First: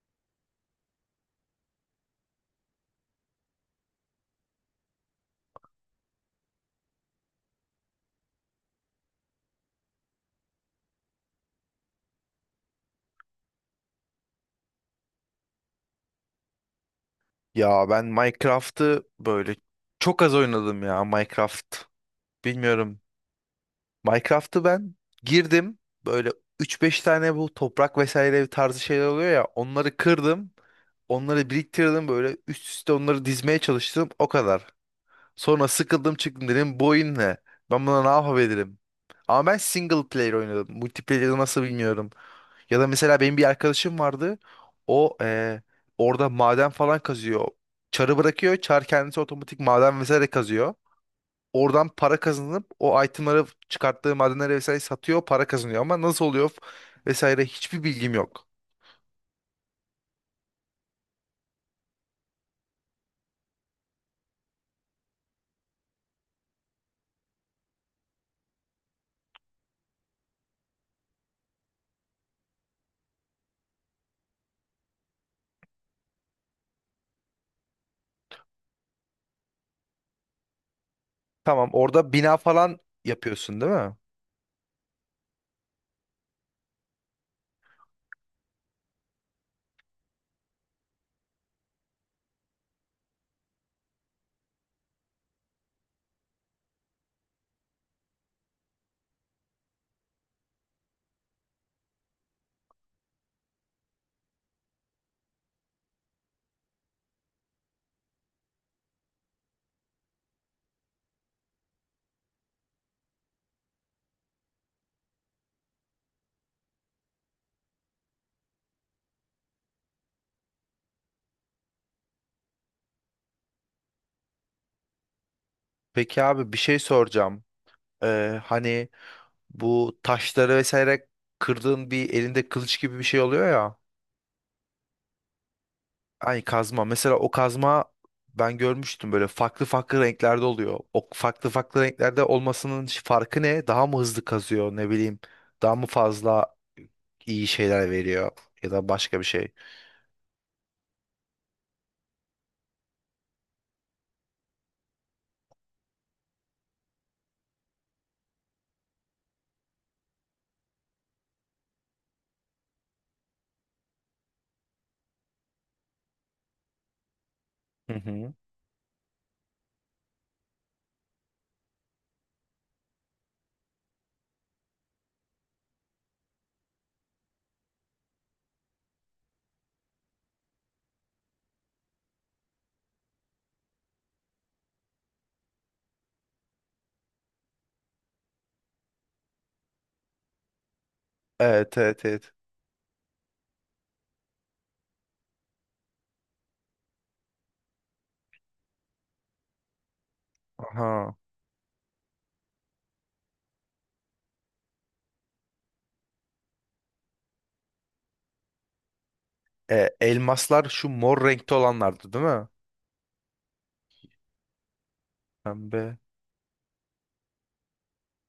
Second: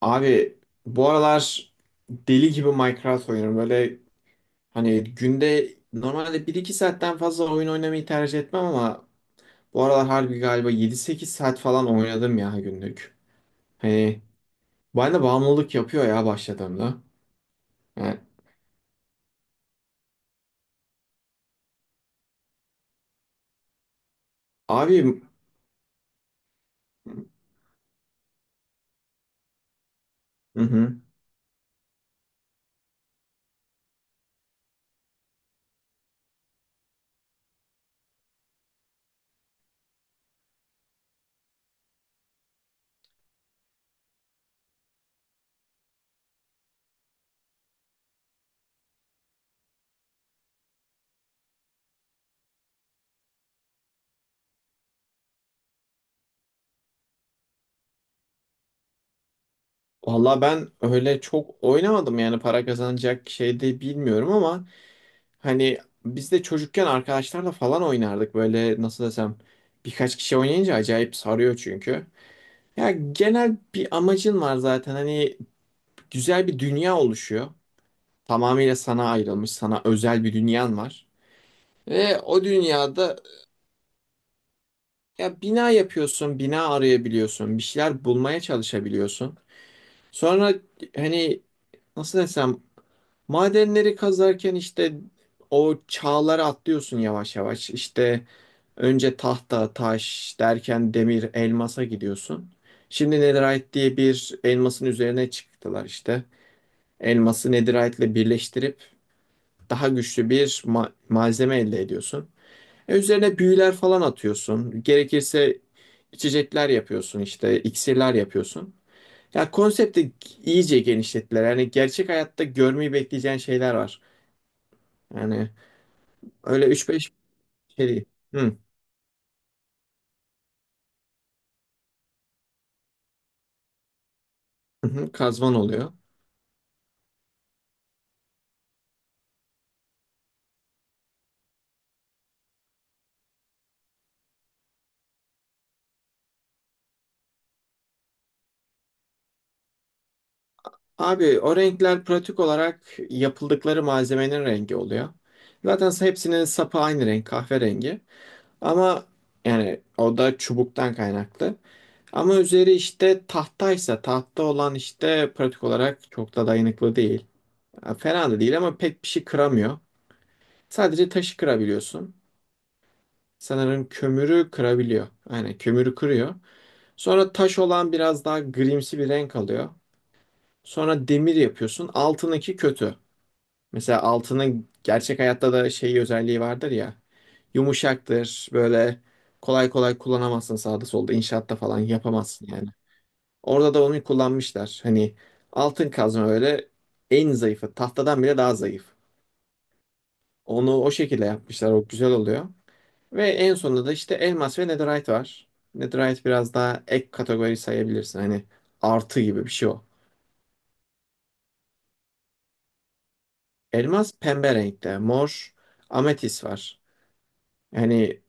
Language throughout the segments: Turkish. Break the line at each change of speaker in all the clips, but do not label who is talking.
Abi bu aralar deli gibi Minecraft oynuyorum. Böyle hani günde normalde bir iki saatten fazla oyun oynamayı tercih etmem ama bu aralar harbi galiba yedi sekiz saat falan oynadım ya günlük. Hani bana bağımlılık yapıyor ya başladığımda.
Ya ben
Yani,
Minecraft'ı böyle çok az oynadım ya Minecraft. Bilmiyorum. Minecraft'ı ben
abi.
girdim. Böyle üç beş tane bu toprak vesaire tarzı şeyler oluyor ya. Onları kırdım.
Hı hı.
Onları biriktirdim böyle üst üste onları dizmeye çalıştım. O kadar. Sonra sıkıldım çıktım dedim bu oyun ne? Ben buna ne yapabilirim? Ama ben single player oynadım. Multiplayer'ı nasıl bilmiyorum. Ya da mesela benim bir arkadaşım vardı. O orada maden falan kazıyor. Çarı bırakıyor. Çar kendisi otomatik maden vesaire kazıyor. Oradan para kazanıp o itemları çıkarttığı madenleri vesaire satıyor. Para kazanıyor ama nasıl oluyor vesaire hiçbir bilgim yok.
Valla ben öyle çok oynamadım, yani para kazanacak şey de bilmiyorum ama hani biz de çocukken arkadaşlarla falan oynardık, böyle nasıl desem, birkaç kişi oynayınca acayip sarıyor çünkü. Ya genel bir amacın var zaten. Hani güzel bir dünya oluşuyor. Tamamıyla sana ayrılmış, sana özel bir dünyan var.
Tamam orada
Ve
bina
o
falan
dünyada
yapıyorsun değil mi?
ya bina yapıyorsun, bina arayabiliyorsun, bir şeyler bulmaya çalışabiliyorsun. Sonra hani nasıl desem, madenleri kazarken işte o çağları atlıyorsun yavaş yavaş. İşte önce tahta, taş derken demir, elmasa gidiyorsun. Şimdi netherite diye bir elmasın üzerine çıktılar işte. Elması netherite'le birleştirip daha güçlü bir malzeme elde ediyorsun. E, üzerine büyüler falan atıyorsun. Gerekirse içecekler yapıyorsun, işte iksirler yapıyorsun. Ya konsepti iyice genişlettiler. Yani gerçek hayatta görmeyi bekleyeceğin şeyler var. Yani
Peki abi bir
öyle
şey
3-5
soracağım.
şey değil. Hı.
Hani bu taşları vesaire kırdığın bir elinde kılıç gibi bir şey oluyor ya.
Hı hı, kazman oluyor.
Hani kazma. Mesela o kazma ben görmüştüm böyle farklı farklı renklerde oluyor. O farklı farklı renklerde olmasının farkı ne? Daha mı hızlı kazıyor ne bileyim. Daha mı fazla iyi şeyler veriyor ya da başka bir şey.
Abi o renkler pratik olarak yapıldıkları malzemenin rengi oluyor. Zaten hepsinin sapı aynı renk, kahverengi. Ama yani o da çubuktan kaynaklı. Ama üzeri işte tahtaysa, tahta olan işte pratik olarak çok da dayanıklı değil.
Hı
Ya fena
hı.
da değil ama pek bir şey kıramıyor. Sadece taşı kırabiliyorsun. Sanırım kömürü kırabiliyor. Yani kömürü kırıyor. Sonra taş olan biraz daha grimsi bir renk alıyor. Sonra demir yapıyorsun. Altındaki kötü. Mesela altının gerçek hayatta da şey özelliği vardır ya. Yumuşaktır. Böyle kolay kolay kullanamazsın, sağda solda inşaatta
Evet,
falan
evet, evet.
yapamazsın yani. Orada da onu kullanmışlar. Hani altın kazma öyle en zayıfı. Tahtadan bile daha zayıf. Onu o
Aha.
şekilde yapmışlar. O güzel oluyor. Ve en sonunda da işte elmas ve netherite var. Netherite biraz daha ek kategori sayabilirsin. Hani artı gibi bir şey o.
E, elmaslar şu mor renkte olanlardı değil mi?
Elmas pembe renkte. Mor
Pembe.
ametis var. Yani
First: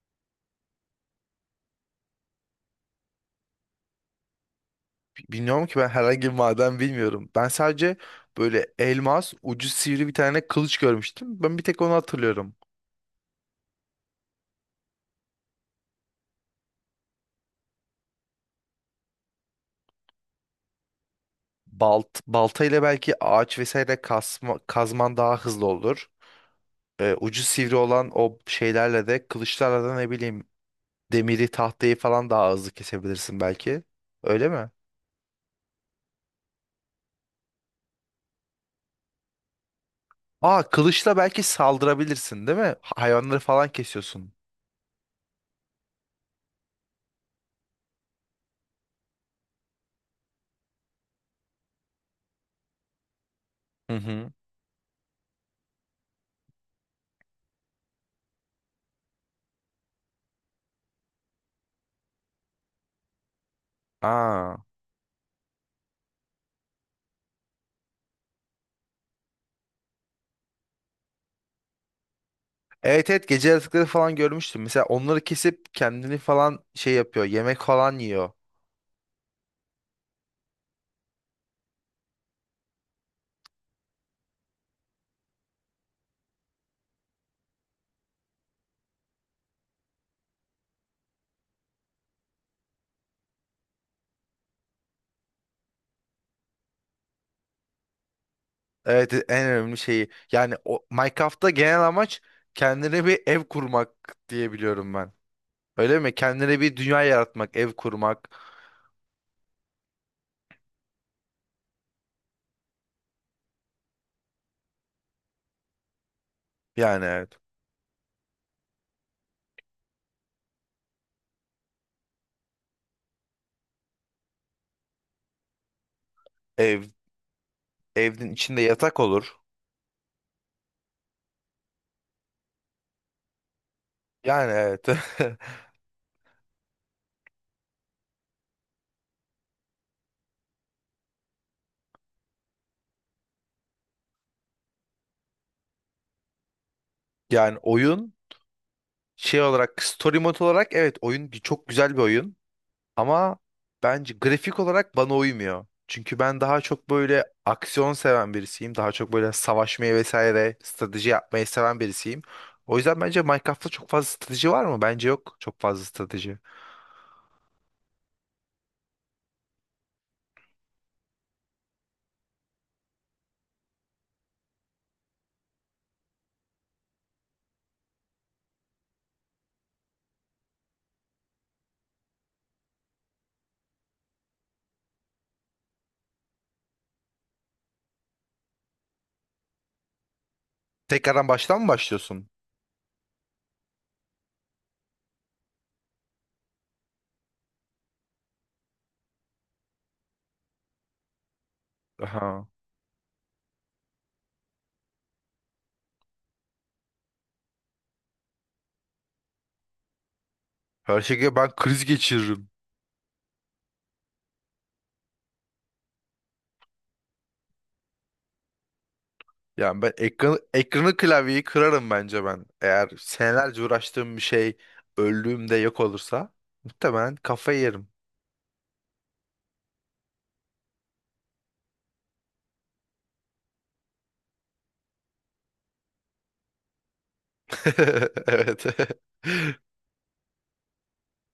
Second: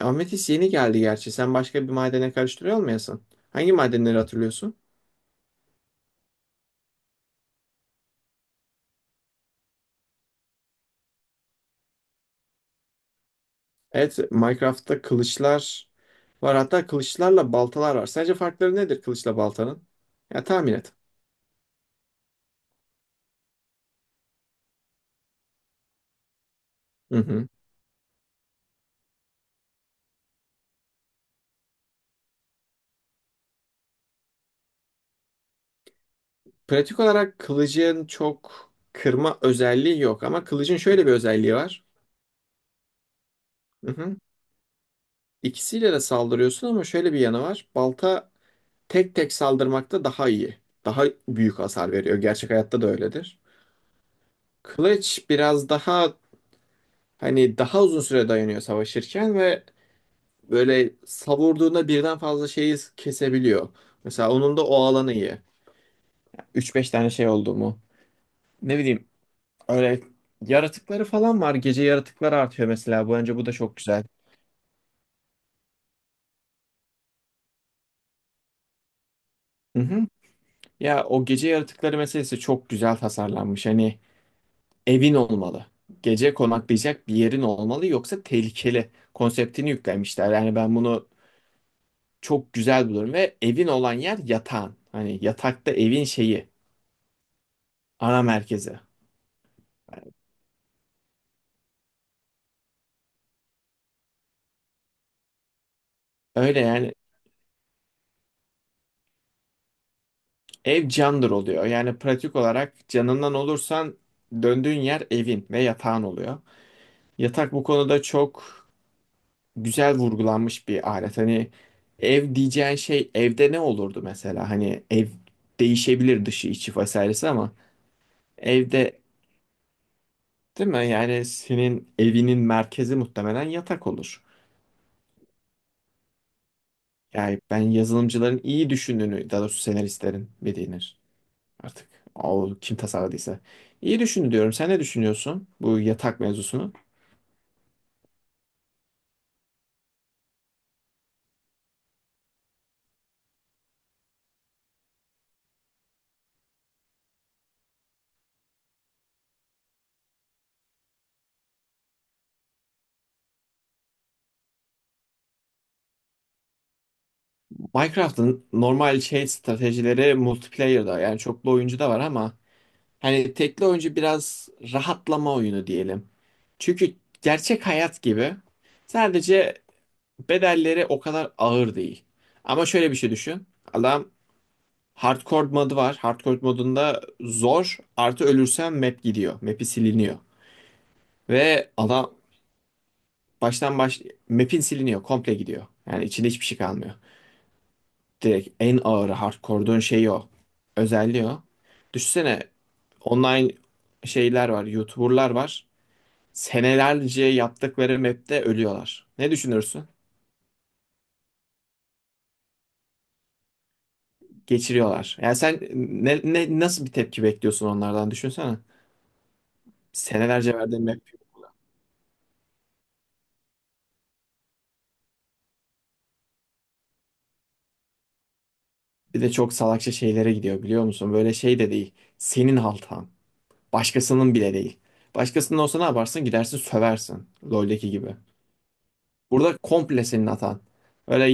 ametis yeni geldi gerçi. Sen başka bir madene karıştırıyor olmayasın. Hangi madenleri hatırlıyorsun?
Bilmiyorum ki ben herhangi bir maden bilmiyorum. Ben sadece böyle elmas ucu sivri bir tane kılıç görmüştüm. Ben bir tek onu hatırlıyorum.
Evet, Minecraft'ta kılıçlar var. Hatta kılıçlarla baltalar var. Sence farkları nedir kılıçla baltanın? Ya tahmin et.
Balta ile belki ağaç vesaire kasma, kazman daha hızlı olur. E,
Hı
ucu
hı.
sivri olan o şeylerle de kılıçlarla da ne bileyim demiri tahtayı falan daha hızlı kesebilirsin belki. Öyle mi?
Pratik olarak kılıcın çok kırma özelliği yok ama
Aa
kılıcın şöyle bir
kılıçla belki
özelliği var.
saldırabilirsin değil mi? Hayvanları falan
Hı hı.
kesiyorsun.
İkisiyle de saldırıyorsun ama şöyle bir yanı var. Balta tek tek saldırmakta daha iyi. Daha büyük hasar veriyor. Gerçek hayatta da öyledir.
Hı hı.
Kılıç biraz daha hani daha uzun süre dayanıyor savaşırken ve böyle savurduğunda birden fazla şeyi kesebiliyor. Mesela
Aa.
onun da o alanı iyi. Üç beş tane şey oldu mu? Ne bileyim, öyle yaratıkları falan var. Gece yaratıkları artıyor mesela.
Evet, evet,
Bence bu
gece
da çok
yaratıkları
güzel.
falan görmüştüm. Mesela onları kesip kendini falan şey yapıyor. Yemek falan yiyor.
Hı hı. Ya o gece yaratıkları meselesi çok güzel tasarlanmış. Hani evin olmalı. Gece konaklayacak bir yerin olmalı, yoksa tehlikeli konseptini yüklemişler. Yani ben bunu çok güzel buluyorum ve evin olan yer yatağın. Hani yatakta evin şeyi, ana merkezi.
Evet en önemli şeyi. Yani o Minecraft'ta genel amaç kendine bir ev kurmak diye biliyorum ben. Öyle mi? Kendine
Öyle
bir
yani,
dünya yaratmak, ev kurmak.
ev candır oluyor. Yani pratik olarak canından olursan döndüğün yer evin ve yatağın oluyor.
Yani evet.
Yatak bu konuda çok güzel vurgulanmış bir alet. Hani ev diyeceğin şey, evde ne olurdu mesela? Hani ev değişebilir, dışı içi
Ev,
vesairesi ama
evin içinde yatak
evde,
olur.
değil mi? Yani senin evinin merkezi muhtemelen yatak olur.
Yani evet.
Yani ben yazılımcıların iyi düşündüğünü, daha doğrusu senaristlerin bir denir. Artık o kim tasarladıysa. İyi düşündü diyorum. Sen ne düşünüyorsun bu yatak mevzusunu?
Yani oyun şey olarak story mode olarak evet oyun çok güzel bir oyun. Ama bence grafik olarak bana uymuyor. Çünkü ben daha çok böyle aksiyon seven birisiyim. Daha çok böyle savaşmayı vesaire strateji yapmayı seven birisiyim. O yüzden bence Minecraft'ta çok fazla strateji var mı? Bence yok çok fazla strateji.
Minecraft'ın normal şey stratejileri multiplayer'da, yani çoklu oyuncu da var ama hani tekli oyuncu biraz rahatlama oyunu diyelim. Çünkü gerçek hayat gibi sadece bedelleri o kadar ağır değil. Ama şöyle bir şey düşün. Adam hardcore modu var. Hardcore modunda zor artı ölürsen map gidiyor. Map'i siliniyor.
Tekrardan baştan mı
Ve adam
başlıyorsun?
Baştan baş map'in siliniyor, komple gidiyor. Yani içinde hiçbir şey kalmıyor. Direkt en ağır hardcore'duğun şeyi o. Özelliği o. Düşünsene
Aha.
online şeyler var, YouTuber'lar var. Senelerce yaptıkları map'te ölüyorlar. Ne düşünürsün?
Her şekilde ben kriz geçiririm.
Geçiriyorlar. Yani sen ne nasıl bir tepki bekliyorsun onlardan düşünsene.
Yani ben ekranı,
Senelerce verdiğin
ekranı
map,
klavyeyi kırarım bence ben. Eğer senelerce uğraştığım bir şey öldüğümde yok olursa muhtemelen kafayı yerim.
bir de çok salakça şeylere gidiyor biliyor musun? Böyle şey de değil. Senin haltan. Başkasının bile değil. Başkasının olsa ne yaparsın? Gidersin söversin. LoL'deki gibi.
Evet.
Burada komple senin hatan. Öyle,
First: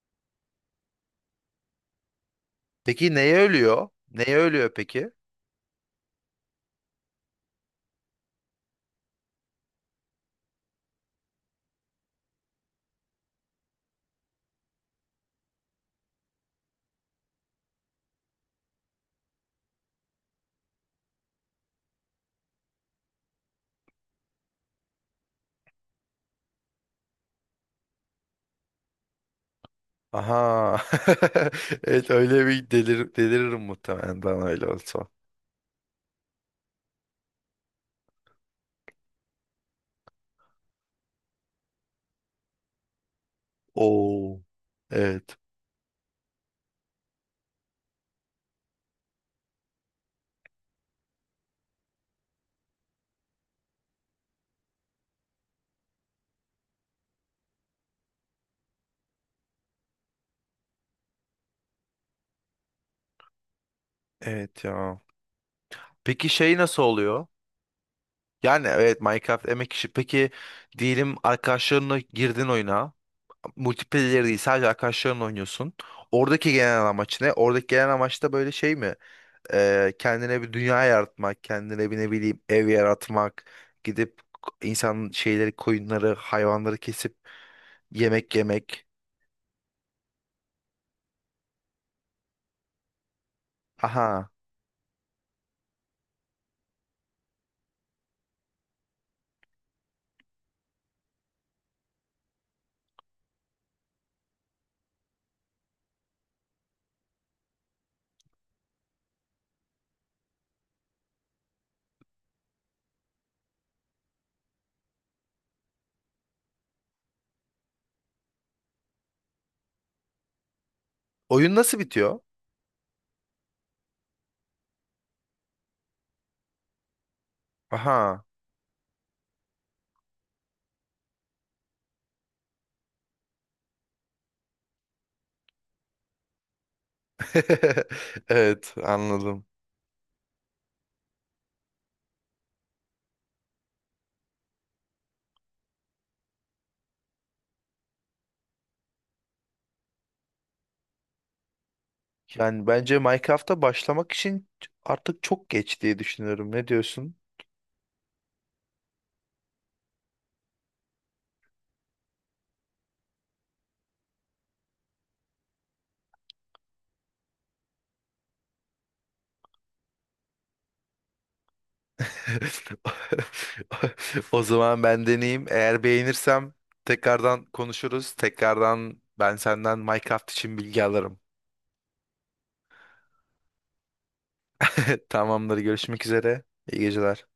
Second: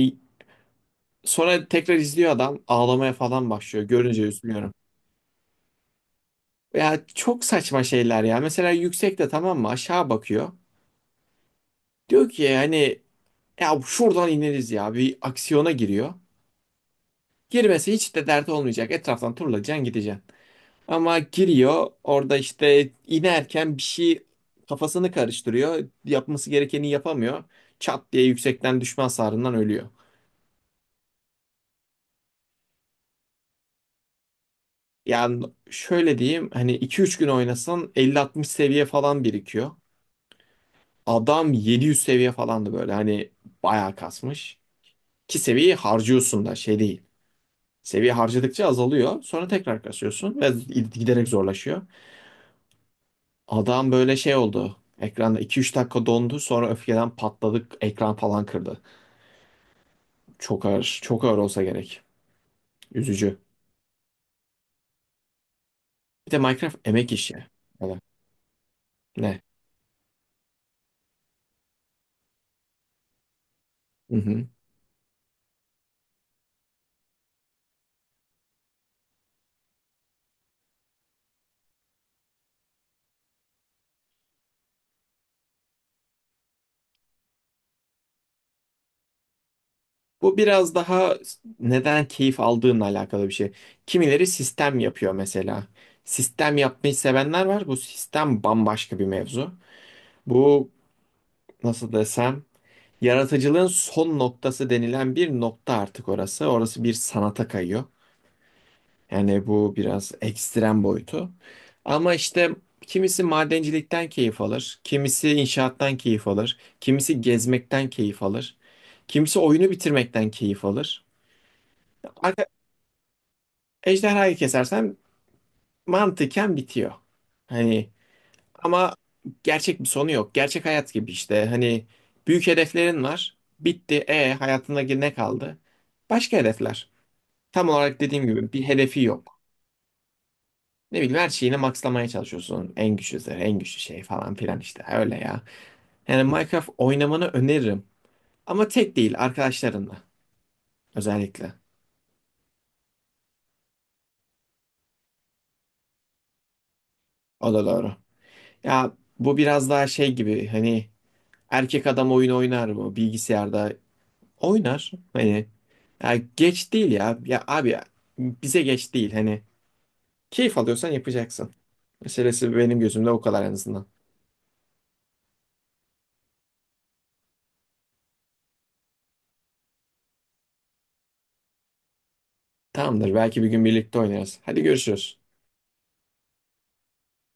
sonra tekrar izliyor adam, ağlamaya
Peki neye
falan başlıyor.
ölüyor?
Görünce
Neye ölüyor
üzülüyorum.
peki?
Ya çok saçma şeyler ya. Mesela yüksekte, tamam mı, aşağı bakıyor. Diyor ki hani ya şuradan ineriz, ya bir aksiyona giriyor. Girmesi hiç de dert olmayacak. Etraftan turlayacaksın gideceksin. Ama giriyor orada, işte inerken bir şey kafasını karıştırıyor. Yapması gerekeni yapamıyor. Çat diye yüksekten düşme hasarından ölüyor.
Aha. Evet öyle bir deliririm muhtemelen ben öyle olsa.
Yani şöyle diyeyim, hani 2-3 gün oynasan 50-60 seviye falan birikiyor. Adam 700 seviye falandı, böyle hani bayağı
Oo.
kasmış.
Evet.
Ki seviyeyi harcıyorsun da şey değil. Seviye harcadıkça azalıyor. Sonra tekrar kasıyorsun ve giderek zorlaşıyor. Adam böyle şey oldu. Ekranda 2-3 dakika dondu, sonra öfkeden patladık, ekran falan kırdı. Çok ağır, çok ağır olsa gerek. Üzücü.
Evet ya. Peki
Bir de
şey
Minecraft
nasıl
emek
oluyor?
işi. Evet.
Yani evet
Ne?
Minecraft emek işi. Peki diyelim arkadaşlarınla girdin oyuna.
Hı
Multiplayer değil
hı.
sadece arkadaşlarınla oynuyorsun. Oradaki genel amaç ne? Oradaki genel amaç da böyle şey mi? Kendine bir dünya yaratmak, kendine bir ne bileyim ev yaratmak, gidip insan şeyleri, koyunları, hayvanları kesip yemek yemek.
Bu biraz daha neden keyif aldığınla alakalı bir şey. Kimileri
Aha.
sistem yapıyor mesela. Sistem yapmayı sevenler var. Bu sistem bambaşka bir mevzu. Bu nasıl desem, yaratıcılığın son noktası denilen bir nokta artık orası. Orası bir sanata kayıyor. Yani bu biraz ekstrem boyutu. Ama işte kimisi madencilikten keyif alır, kimisi inşaattan keyif alır, kimisi gezmekten keyif alır, kimisi oyunu bitirmekten keyif alır.
Oyun nasıl bitiyor?
Ejderhayı kesersen mantıken bitiyor. Hani
Aha.
ama gerçek bir sonu yok. Gerçek hayat gibi işte. Hani büyük hedeflerin var. Bitti. E hayatında ne kaldı? Başka hedefler. Tam olarak dediğim gibi bir
Evet,
hedefi yok.
anladım.
Ne bileyim, her şeyini maxlamaya çalışıyorsun. En güçlüsü, en güçlü şey falan filan işte. Öyle ya. Yani Minecraft oynamanı öneririm. Ama tek değil, arkadaşlarınla özellikle.
Yani bence Minecraft'a başlamak için artık çok geç diye düşünüyorum. Ne diyorsun?
O da doğru. Ya bu biraz daha şey gibi, hani erkek adam oyun oynar mı bilgisayarda? Oynar. Hani ya geç değil ya. Ya abi ya, bize geç değil. Hani keyif alıyorsan yapacaksın. Meselesi benim gözümde o kadar en azından.
O zaman ben deneyeyim. Eğer beğenirsem tekrardan konuşuruz. Tekrardan ben senden Minecraft için bilgi alırım.
Tamamdır. Belki bir gün birlikte oynarız. Hadi görüşürüz.
Tamamdır. Görüşmek üzere. İyi geceler.